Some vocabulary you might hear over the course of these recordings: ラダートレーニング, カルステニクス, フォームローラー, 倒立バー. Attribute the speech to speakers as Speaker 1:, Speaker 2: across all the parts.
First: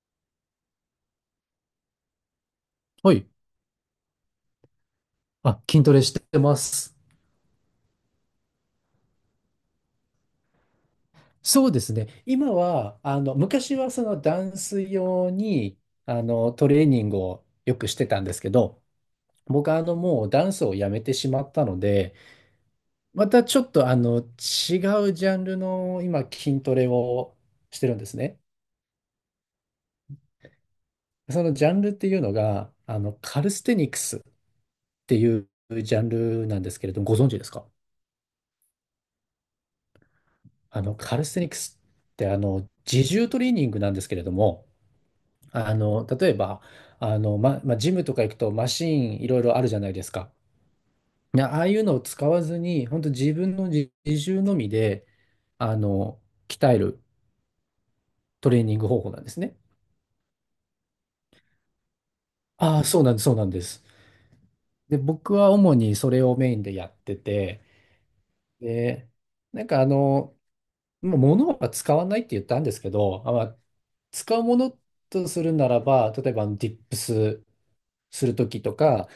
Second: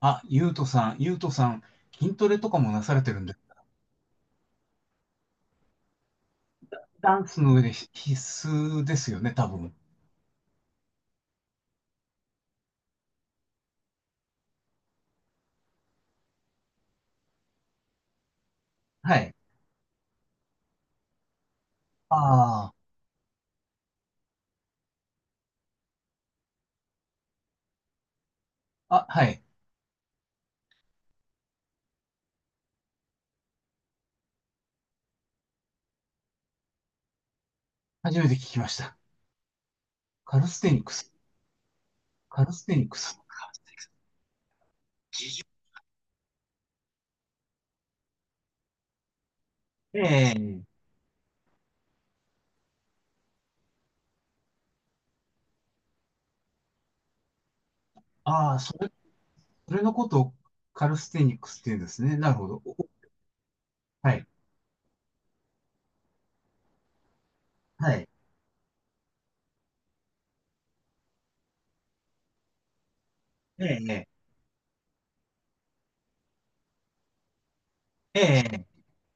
Speaker 1: あ、ゆうとさん、ゆうとさん、筋トレとかもなされて
Speaker 2: は
Speaker 1: るん
Speaker 2: い。
Speaker 1: で、
Speaker 2: あ、筋トレしてます。
Speaker 1: ダンスの上で必須ですよね、多分。
Speaker 2: そうですね。今は、昔はそのダンス用に、トレーニングをよくしてたんですけど、
Speaker 1: はい。
Speaker 2: 僕はもうダンスをやめてしまったので、
Speaker 1: あ
Speaker 2: またちょっと違うジャンルの今、筋トレをしてるんですね。
Speaker 1: あ、あ、はい。
Speaker 2: そのジャンルっていうのが、カルステニクスっていうジャンルなんですけれども、ご存知ですか？
Speaker 1: 初めて聞きました。カルステニクス。
Speaker 2: カルステニクスって
Speaker 1: カルステニク
Speaker 2: 自
Speaker 1: ス。
Speaker 2: 重トレーニングなんですけれども、例えば、まあ、ジムとか行くとマシーンいろいろあるじゃないですか。
Speaker 1: ええ。
Speaker 2: いや、ああいうのを使わずに、本当自分の自重のみで、あの、鍛えるト
Speaker 1: ああ、
Speaker 2: レーニング方法なんですね。
Speaker 1: それのことをカルステニクスって言うんですね。なるほど。お
Speaker 2: ああ、そうなんです。
Speaker 1: はい。
Speaker 2: で、僕は主にそれをメインでやってて、
Speaker 1: はい。
Speaker 2: で、なんかあの、もう物は使わないって言ったんですけど、あ、まあ、
Speaker 1: ええ、
Speaker 2: 使うものとするならば、例えばあのディップス
Speaker 1: え
Speaker 2: するとき
Speaker 1: え、
Speaker 2: とか、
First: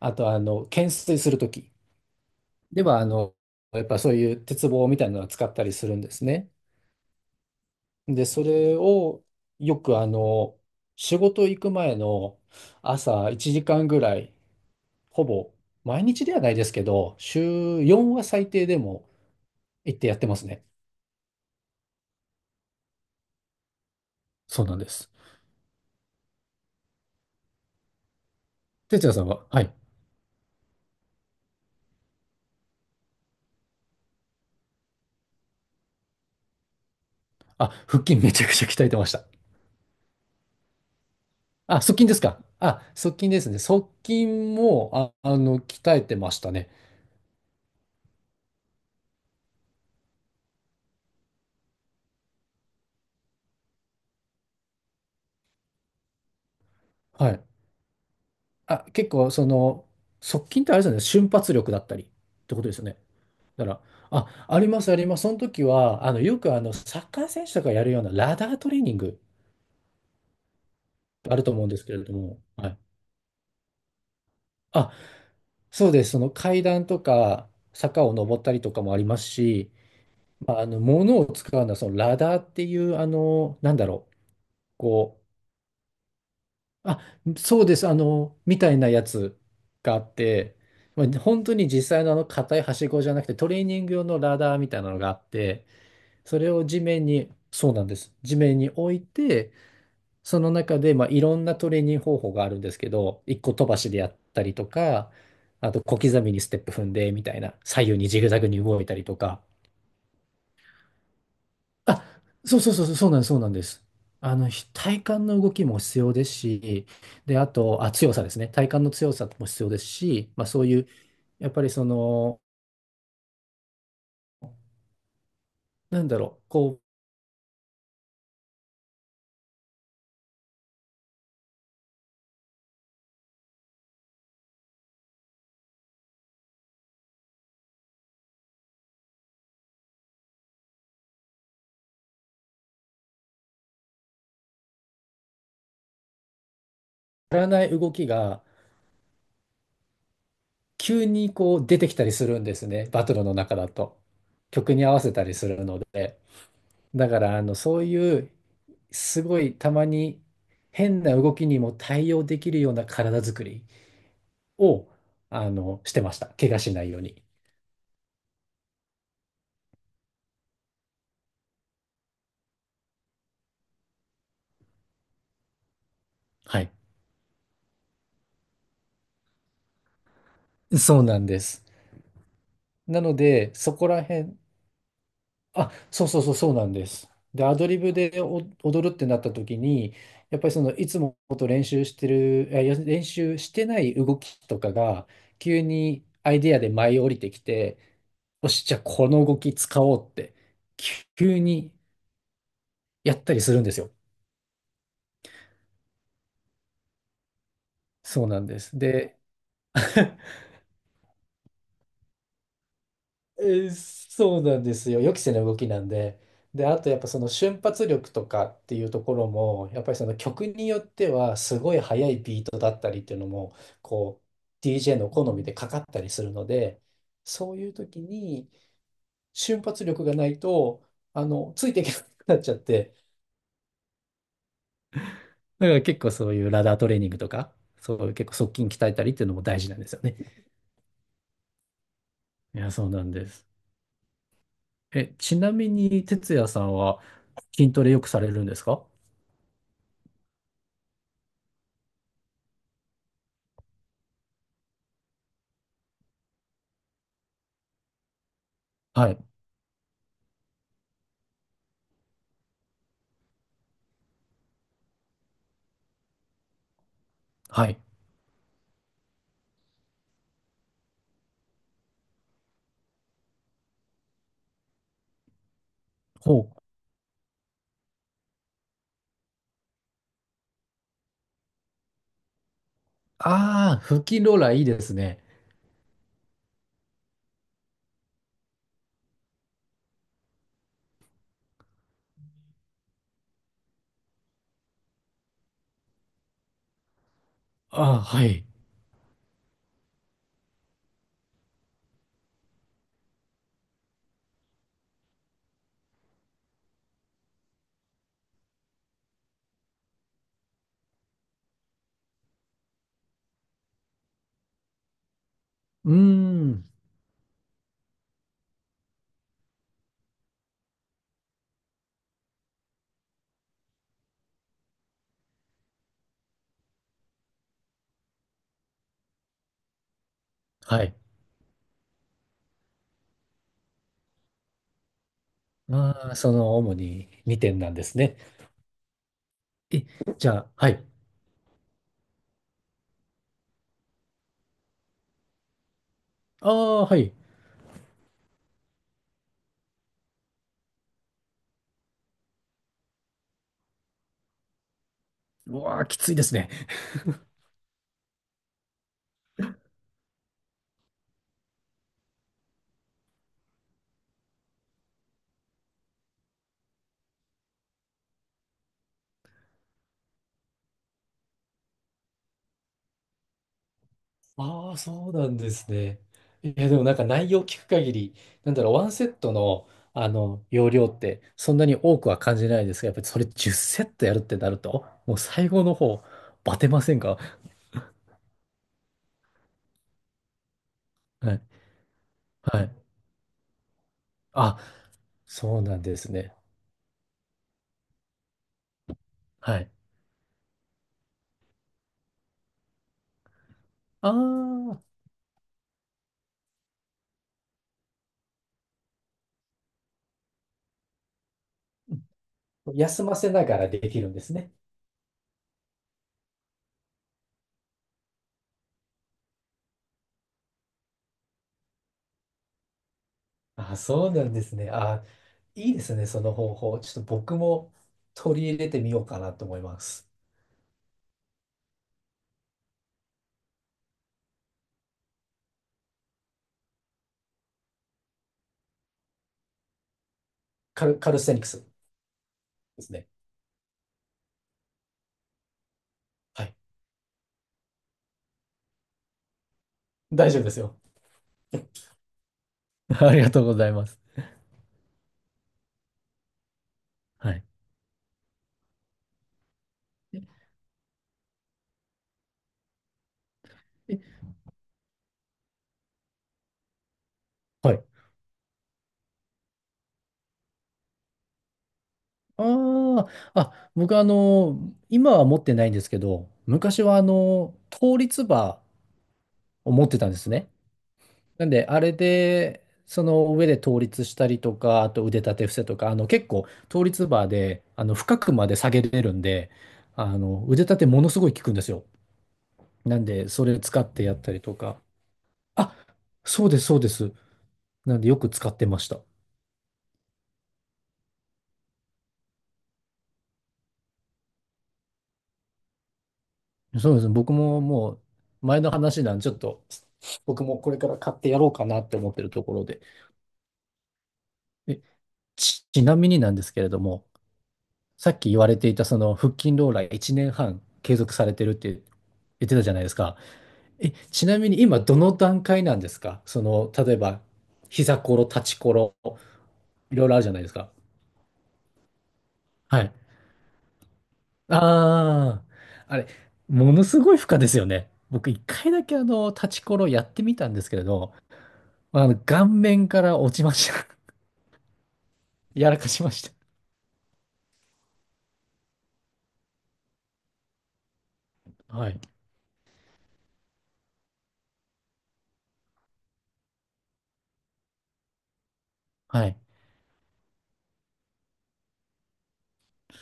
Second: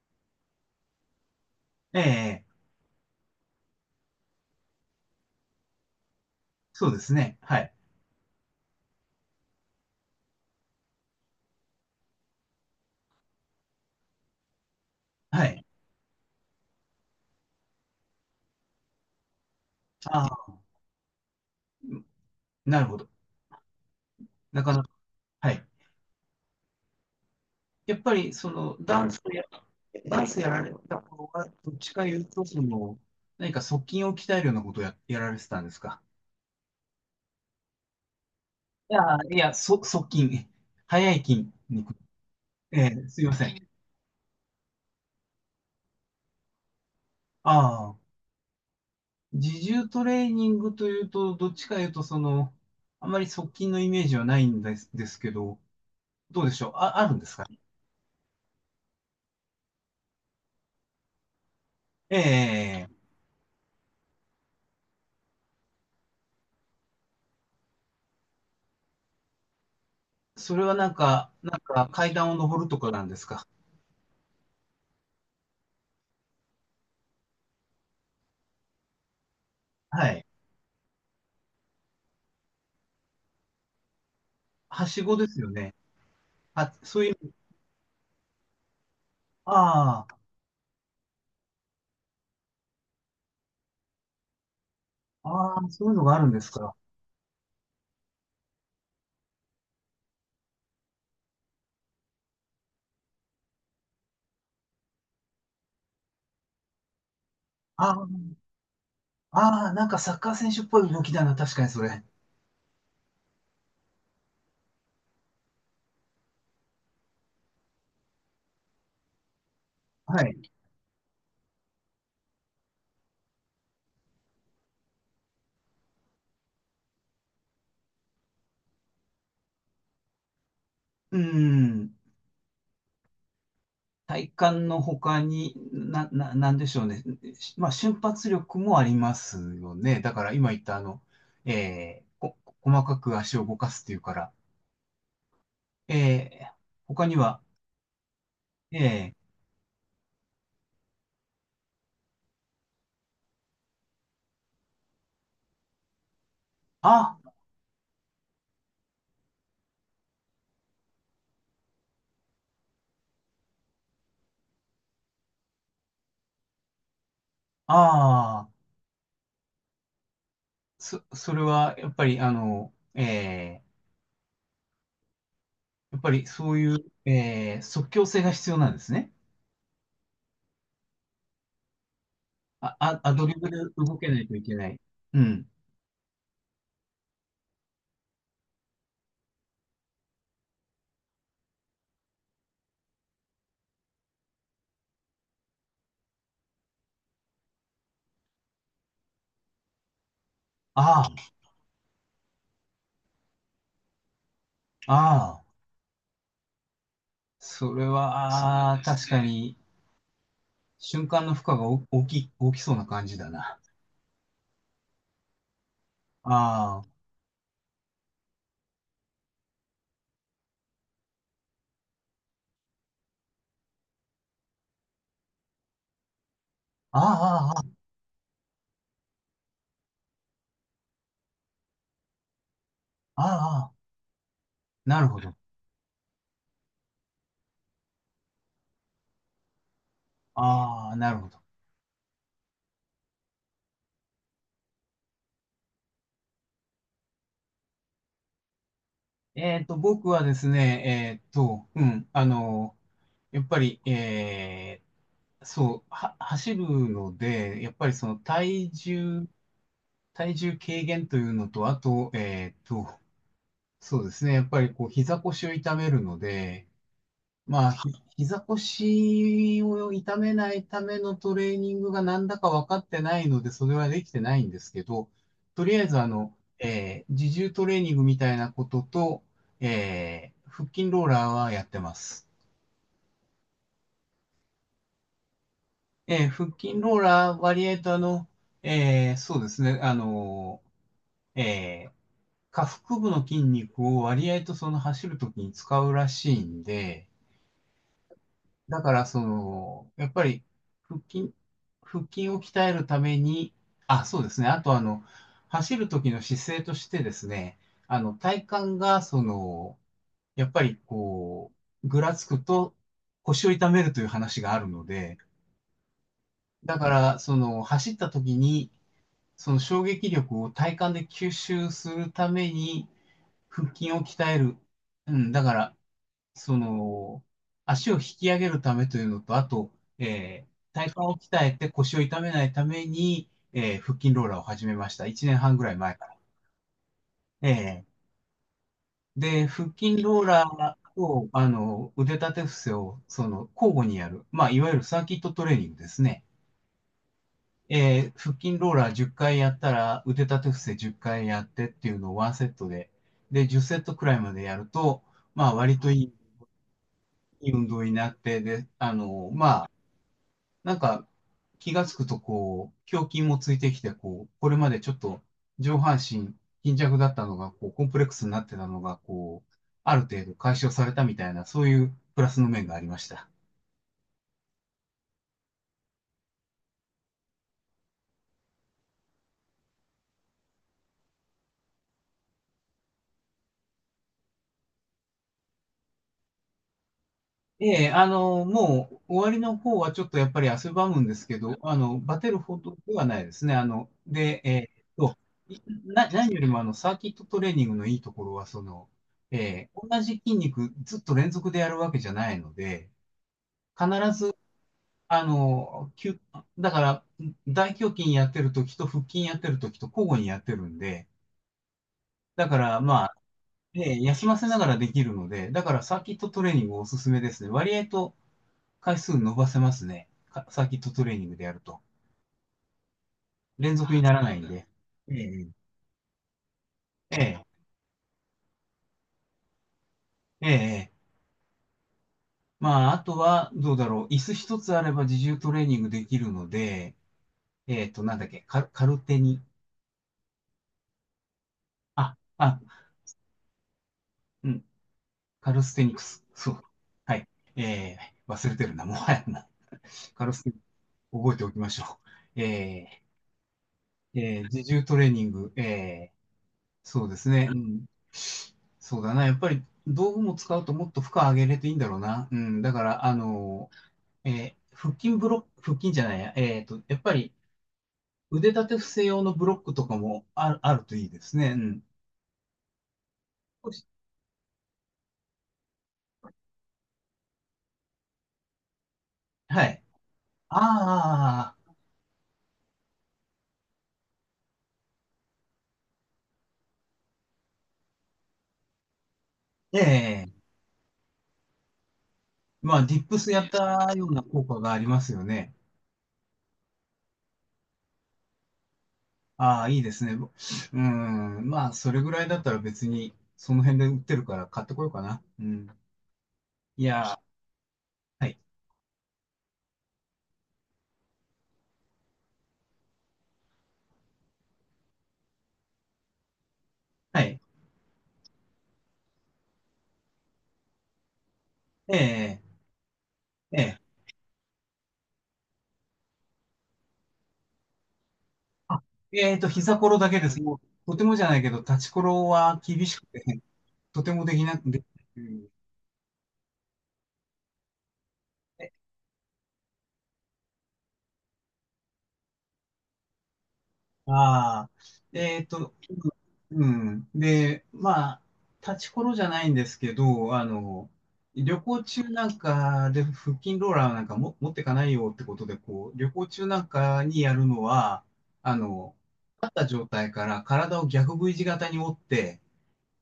Speaker 2: あと懸垂するとき。
Speaker 1: ええ、
Speaker 2: では、やっぱそういう鉄棒みたいなのを使ったりするんですね。
Speaker 1: そうですね。はい。
Speaker 2: で、それをよく仕事行く前の朝1時間ぐらい、ほ
Speaker 1: は
Speaker 2: ぼ
Speaker 1: い。
Speaker 2: 毎日ではないですけど、週4は最低でも行ってやっ
Speaker 1: あ
Speaker 2: てます
Speaker 1: あ、
Speaker 2: ね。
Speaker 1: なるほど。な
Speaker 2: そう
Speaker 1: か
Speaker 2: なん
Speaker 1: な
Speaker 2: で
Speaker 1: か。
Speaker 2: す。
Speaker 1: はい。やっぱりその
Speaker 2: 哲也さんは、はい。
Speaker 1: ダンスやられた方が、どっちか言うと、その、何か側筋を鍛えるようなことをやられてたんですか？
Speaker 2: あ、腹筋めちゃくちゃ鍛え
Speaker 1: い
Speaker 2: て
Speaker 1: や、
Speaker 2: ました。
Speaker 1: いや、側筋、早い筋
Speaker 2: あ、側
Speaker 1: 肉。
Speaker 2: 筋ですか？あ、
Speaker 1: ええ、
Speaker 2: 側
Speaker 1: すい
Speaker 2: 筋
Speaker 1: ま
Speaker 2: で
Speaker 1: せ
Speaker 2: すね。
Speaker 1: ん。
Speaker 2: 側筋も、あ、鍛えてましたね。
Speaker 1: ああ、自重トレーニングというと、どっちか言うと、その、あまり側筋のイメージはないんです、ですけど、どうでしょう、あるんで
Speaker 2: は
Speaker 1: すか？
Speaker 2: い。あ、結構、その、側近ってあれですよね、瞬発力だったりっ
Speaker 1: え
Speaker 2: てことですよね。
Speaker 1: え、
Speaker 2: だから、あ、あります。その時は、あの、よくサッカー選手とかやるようなラダートレーニング
Speaker 1: それはなんか、
Speaker 2: あると思うんですけれど
Speaker 1: 階段を
Speaker 2: も、
Speaker 1: 登る
Speaker 2: は
Speaker 1: と
Speaker 2: い。
Speaker 1: かなんですか？
Speaker 2: あ、そうです。その階段とか、坂を登ったりとかもありますし、
Speaker 1: はい。
Speaker 2: まあ、物を使うのは、そのラダーっていう、なんだろう、
Speaker 1: はしご
Speaker 2: こう、
Speaker 1: ですよね。あ、
Speaker 2: あ、
Speaker 1: そういう、
Speaker 2: そうです。あの、みたいなやつがあ
Speaker 1: あ
Speaker 2: っ
Speaker 1: あ。
Speaker 2: て、まあ本当に実際のあの硬いはしごじゃなくてトレーニング用のラダーみたいなのがあっ
Speaker 1: あ
Speaker 2: て、
Speaker 1: あ、そういうのがあるん
Speaker 2: そ
Speaker 1: です
Speaker 2: れを
Speaker 1: か。
Speaker 2: 地面に、そうなんです。地面に置いて、その中で、まあ、いろんなトレーニング方法があるんですけど、一個飛ばしでやったりとか、あと小刻みにステップ踏んでみたいな、左
Speaker 1: あ
Speaker 2: 右
Speaker 1: ー、
Speaker 2: にジグザグに動いたりとか、
Speaker 1: あー、なんかサッカー選手っぽい動きだな。確かにそれ。
Speaker 2: あ、そうそうそうそう、そうなんです、そうなんです。あの、体幹の動きも必要ですし、で、あと、あ、強さですね。体幹の強さも必要です
Speaker 1: は
Speaker 2: し、
Speaker 1: い。
Speaker 2: まあそういう、やっぱりその、なんだろう、こ
Speaker 1: うん。体幹の他に、なんでしょうね？まあ、瞬発力もありますよね。だから今言ったあの、えー、こ、細かく足を動かすっていうから。えー、他に
Speaker 2: う、
Speaker 1: は、
Speaker 2: やらない動きが
Speaker 1: えー、
Speaker 2: 急にこう出てきたりするんですね。バトルの中だと。曲に合わせたりするので。だ
Speaker 1: あ、
Speaker 2: から、そういう、すごいたまに変な動きにも対応できるような体作りを、してました。怪我しないように。
Speaker 1: ああ、それはやっぱりあの、やっぱりそう
Speaker 2: はい
Speaker 1: いう、即興性が必要なんですね。
Speaker 2: そうなんです。な
Speaker 1: ア
Speaker 2: の
Speaker 1: ドリブ
Speaker 2: で、
Speaker 1: で
Speaker 2: そこ
Speaker 1: 動
Speaker 2: ら
Speaker 1: けないと
Speaker 2: 辺、
Speaker 1: いけない。うん。
Speaker 2: あ、そうなんです。で、アドリブでお踊るってなった時に、やっぱりその、いつもと練習してる、あいや、練習してない動きとかが、急にアイディアで舞い降りてきて、よし、じゃあこの動き使おうって、
Speaker 1: あ
Speaker 2: 急にやったりするんですよ。
Speaker 1: あ、ああ、それ
Speaker 2: そうなんで
Speaker 1: は、あ
Speaker 2: す。
Speaker 1: あ確
Speaker 2: で、
Speaker 1: かに、瞬間の負荷がお大きい、大きそうな感じだ
Speaker 2: え
Speaker 1: な。
Speaker 2: ーそうなんですよ。予期せぬ動きなんで。で、あ
Speaker 1: あ
Speaker 2: とやっぱその瞬発力とかっていうところも、やっぱりその曲によってはすごい速いビートだったりっていうのも、こう、DJ の好みでかかったりするので、
Speaker 1: あ、
Speaker 2: そう
Speaker 1: ああ、
Speaker 2: いう時に瞬発力がないと、ついていけなくなっちゃって、
Speaker 1: ああ、ああ、なるほど。
Speaker 2: だから結構そういうラダートレーニングとか、そういう結構側筋鍛えたりっていうのも大事なんですよね。
Speaker 1: ああ、なるほど。
Speaker 2: いや、そうなんです。え、ちなみに、哲也さんは筋トレよくされるんですか？
Speaker 1: 僕はですね、うん、あの、やっぱり、走るので、やっぱりその
Speaker 2: はい
Speaker 1: 体重軽減というのと、あと、そうですね。やっぱりこう膝腰を痛めるので、
Speaker 2: は
Speaker 1: まあ、
Speaker 2: い。
Speaker 1: 膝腰を痛めないためのトレーニングがなんだか分かってないので、それはできてないんですけど、とりあえずあの、
Speaker 2: ほう。
Speaker 1: 自重トレーニングみたいなことと、腹筋ローラーはやってます。
Speaker 2: ああ、フキローラーいいですね。
Speaker 1: 腹筋ローラー割合とあの、そうですね、あの、えー下腹部の筋肉を割合とその走るときに使うらしいんで、
Speaker 2: ああ、はい。
Speaker 1: だからその、やっぱり腹筋、腹筋を鍛えるために、あ、そうですね。あとあの、走る時の姿勢としてですね、あの、体幹がその、やっぱりこう、ぐらつくと腰を痛めるという話があるので、
Speaker 2: うーん。
Speaker 1: だからその、走った時に、その衝撃力を体幹で吸収するために腹筋を鍛える。うん、だからその、足を引き上げるためというのと、あと、
Speaker 2: は
Speaker 1: 体
Speaker 2: い。
Speaker 1: 幹を鍛えて腰を痛めないために、腹筋ローラーを始めました。1年半ぐらい前か
Speaker 2: ああ、
Speaker 1: ら。
Speaker 2: その主に2点なんで
Speaker 1: え
Speaker 2: すね。
Speaker 1: で、腹
Speaker 2: え、
Speaker 1: 筋ロー
Speaker 2: じゃ
Speaker 1: ラ
Speaker 2: あ、はい。
Speaker 1: ーと、あの、腕立て伏せを、その、交互にやる。まあ、いわゆるサーキットトレーニングですね。
Speaker 2: ああ、はい。
Speaker 1: 腹筋ローラー10回やったら、腕立て伏せ10回やってっていうのをワンセットで、で、10セットくらいまでやると、まあ、
Speaker 2: う
Speaker 1: 割
Speaker 2: わあ、
Speaker 1: と
Speaker 2: きついですね。
Speaker 1: いい運動になって、で、あの、まあ、なんか、気がつくとこう、胸筋もついてきて、こう、これまでちょっと上半身貧弱だったのが、こう、コンプレックスになってたのが、こう、ある程度解消されたみたいな、そういうプラスの面がありました。
Speaker 2: ああ、そうなんですね。いや、でもなんか内容聞く限り、なんだろう、ワンセットの、容量ってそんなに多くは感じないですが、やっぱりそれ10セットやるってなると、もう最後の方、バテませんか？
Speaker 1: ええ、あの、もう終わりの方はちょっとやっぱり汗ばむんです
Speaker 2: は
Speaker 1: け
Speaker 2: い。
Speaker 1: ど、あの、バテるほ
Speaker 2: はい。
Speaker 1: どではないですね。あの、で、
Speaker 2: あ、
Speaker 1: ーっと、
Speaker 2: そ
Speaker 1: い
Speaker 2: うなんです
Speaker 1: 何
Speaker 2: ね。
Speaker 1: よりもあの、サーキットトレーニングのいいところは、その、
Speaker 2: はい。
Speaker 1: 同じ筋肉ずっと連続でやるわけじゃないので、必
Speaker 2: あ
Speaker 1: ず
Speaker 2: あ、
Speaker 1: あの、だから、大胸筋やってるときと腹筋やってるときと交互にやってるんで、だから
Speaker 2: 休
Speaker 1: まあ、
Speaker 2: ませながらでき
Speaker 1: ね、
Speaker 2: るんで
Speaker 1: 休
Speaker 2: す
Speaker 1: ませ
Speaker 2: ね。
Speaker 1: ながらできるので、だからサーキットトレーニングおすすめですね。割合と回数伸ばせますね。かサーキットトレーニングでやると。連
Speaker 2: あ、
Speaker 1: 続に
Speaker 2: そう
Speaker 1: なら
Speaker 2: な
Speaker 1: な
Speaker 2: ん
Speaker 1: い
Speaker 2: で
Speaker 1: ん
Speaker 2: す
Speaker 1: で。
Speaker 2: ね。あ、
Speaker 1: ええ、
Speaker 2: いいですね、その方法。ちょっと僕
Speaker 1: え
Speaker 2: も取り入れてみようかなと思います。
Speaker 1: え、ええ。まあ、あとは、どうだろう。椅子一つあれば自重トレーニングできるので、えっと、なんだっけ、カルテに。
Speaker 2: カルステニクス
Speaker 1: あ、あ、
Speaker 2: ですね。
Speaker 1: うん、カルステニクス。
Speaker 2: は
Speaker 1: そ
Speaker 2: い。
Speaker 1: う。はい。え忘れてるな。もはやな。カ
Speaker 2: 大
Speaker 1: ル
Speaker 2: 丈
Speaker 1: ス
Speaker 2: 夫
Speaker 1: テ
Speaker 2: で
Speaker 1: ニ
Speaker 2: す
Speaker 1: クス、
Speaker 2: よ。
Speaker 1: 覚えておきましょう。
Speaker 2: ありがとうございます。
Speaker 1: 自重トレーニング。そうです
Speaker 2: はい。
Speaker 1: ね。うん。そうだな。やっぱり道具も
Speaker 2: え
Speaker 1: 使うともっと負荷上げれていいんだろうな。うん。だから、
Speaker 2: え
Speaker 1: 腹筋ブロック、腹筋じゃないや。えっと、やっぱり
Speaker 2: はい。
Speaker 1: 腕立て伏せ用のブロックとかもあるといいですね。うん。
Speaker 2: ああ、あ、
Speaker 1: 少し、
Speaker 2: 僕今は持ってないんですけど、昔は倒立バ
Speaker 1: は
Speaker 2: ーを
Speaker 1: い。
Speaker 2: 持ってたんですね。なん
Speaker 1: あ
Speaker 2: で、あれで、その上で倒立したりとか、あと腕立て伏せとか、あの結構倒立バーで、あの深くまで下げれるんで、あ
Speaker 1: あ、ええ、
Speaker 2: の腕立てものすごい効くんですよ。
Speaker 1: まあ、ディ
Speaker 2: なん
Speaker 1: ップ
Speaker 2: で、
Speaker 1: スや
Speaker 2: そ
Speaker 1: っ
Speaker 2: れ使っ
Speaker 1: た
Speaker 2: て
Speaker 1: よう
Speaker 2: や
Speaker 1: な
Speaker 2: ったり
Speaker 1: 効
Speaker 2: と
Speaker 1: 果があ
Speaker 2: か。
Speaker 1: りますよね。
Speaker 2: あ、そうです。なんでよく使ってました。
Speaker 1: ああ、いいですね。うん。まあ、それぐらいだったら別に、その辺で売ってるから買ってこようかな。うん。い
Speaker 2: そうで
Speaker 1: や
Speaker 2: すね。
Speaker 1: ー、
Speaker 2: 僕ももう
Speaker 1: はい。
Speaker 2: 前の話なんで、ちょっと僕もこれから買ってやろうかなって思ってるところで。え、ちなみになんですけれども、
Speaker 1: はい。
Speaker 2: さっき言われていたその腹筋ローラー1年半継続されてるって言っ
Speaker 1: ええ、
Speaker 2: てたじゃないですか。
Speaker 1: え
Speaker 2: え、
Speaker 1: え。
Speaker 2: ちなみに今どの段階なんですか？その、例えば、膝ころ、立ちこ
Speaker 1: あ、
Speaker 2: ろ、
Speaker 1: 膝こ
Speaker 2: い
Speaker 1: ろ
Speaker 2: ろい
Speaker 1: だ
Speaker 2: ろあ
Speaker 1: け
Speaker 2: る
Speaker 1: で
Speaker 2: じゃな
Speaker 1: す。
Speaker 2: いです
Speaker 1: も
Speaker 2: か。
Speaker 1: う、とてもじゃないけど、立ちころは
Speaker 2: は
Speaker 1: 厳
Speaker 2: い。
Speaker 1: しくて、とてもできなくで
Speaker 2: ああ、あれ、ものすごい負荷ですよね。僕一回だけ立ちころやってみたんですけれど、まあの、顔面から落ちました。
Speaker 1: ああ、えっ
Speaker 2: や
Speaker 1: と、
Speaker 2: らかしまし
Speaker 1: うん。で、まあ、立ちころじゃないんですけど、あの、旅
Speaker 2: た。
Speaker 1: 行
Speaker 2: はい。
Speaker 1: 中なんかで腹筋ローラーなんかも持ってかないよってことで、こう、旅行中なんかにやるのは、あの、
Speaker 2: はい。
Speaker 1: 立った状態から体を逆 V 字型に折って、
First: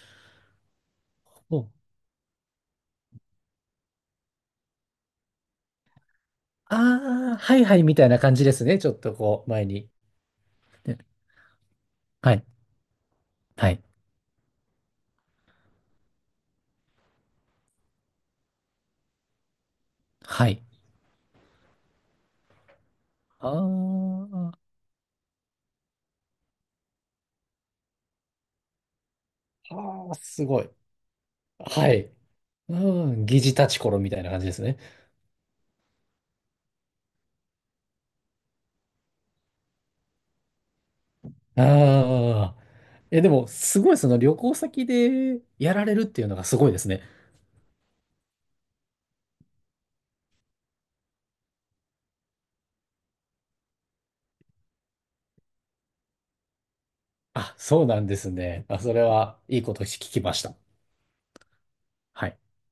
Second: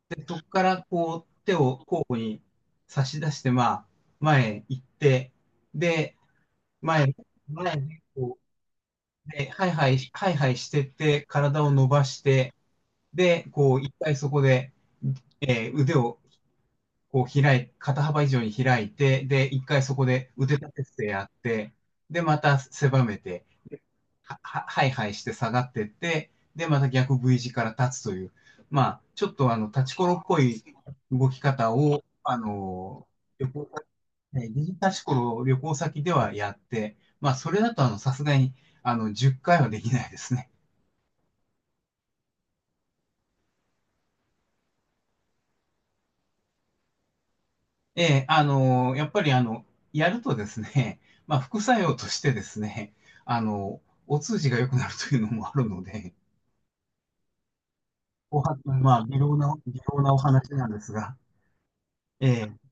Speaker 1: で、そこからこう、手
Speaker 2: お、
Speaker 1: を交互に差し出して、まあ、前行って、で、前、
Speaker 2: ああ、はい
Speaker 1: 前
Speaker 2: はいみ
Speaker 1: に
Speaker 2: たいな感
Speaker 1: こ
Speaker 2: じですね。ちょっと
Speaker 1: う、
Speaker 2: こ
Speaker 1: で、
Speaker 2: う、
Speaker 1: ハ
Speaker 2: 前
Speaker 1: イハ
Speaker 2: に。
Speaker 1: イ、ハイハイしてっ
Speaker 2: で
Speaker 1: て、体を伸ばし
Speaker 2: はい。
Speaker 1: て、で、
Speaker 2: は
Speaker 1: こう、
Speaker 2: い。
Speaker 1: 一回そこで、腕をこう肩幅以上に開いて、で、一回そこで
Speaker 2: は
Speaker 1: 腕
Speaker 2: い。
Speaker 1: 立て伏せやって、で、また狭めて、
Speaker 2: あーあ
Speaker 1: はいはいして下がってって、で、また逆 V 字から立つという、まあ、ちょっとあの、立ちこ
Speaker 2: ー、
Speaker 1: ろ
Speaker 2: あ
Speaker 1: っぽ
Speaker 2: すご
Speaker 1: い
Speaker 2: い。
Speaker 1: 動き方
Speaker 2: は
Speaker 1: を、
Speaker 2: い。
Speaker 1: あ
Speaker 2: う
Speaker 1: の、
Speaker 2: ん、疑似
Speaker 1: 旅
Speaker 2: 立
Speaker 1: 行
Speaker 2: ち
Speaker 1: 先、
Speaker 2: ころみたいな感じ
Speaker 1: ね、
Speaker 2: で
Speaker 1: 疑
Speaker 2: す
Speaker 1: 似
Speaker 2: ね。
Speaker 1: 立ちころを旅行先ではやって、まあ、それだとあの、さすがに、あの、10回はできないですね。
Speaker 2: ああ。え、でも、すごい、その旅行先でやられるっていうのがすごいですね。
Speaker 1: ええ、あの、やっぱりあの、やるとですね、まあ、副作用としてですね、あの、お通じが良くなるというのもあるので、
Speaker 2: あ、そうなんです
Speaker 1: おは
Speaker 2: ね。あ、そ
Speaker 1: ま
Speaker 2: れ
Speaker 1: あ、微妙
Speaker 2: は、
Speaker 1: な
Speaker 2: いいこ
Speaker 1: 微
Speaker 2: と聞
Speaker 1: 妙なお
Speaker 2: きまし
Speaker 1: 話
Speaker 2: た。
Speaker 1: なんですが、
Speaker 2: はい。
Speaker 1: ええ。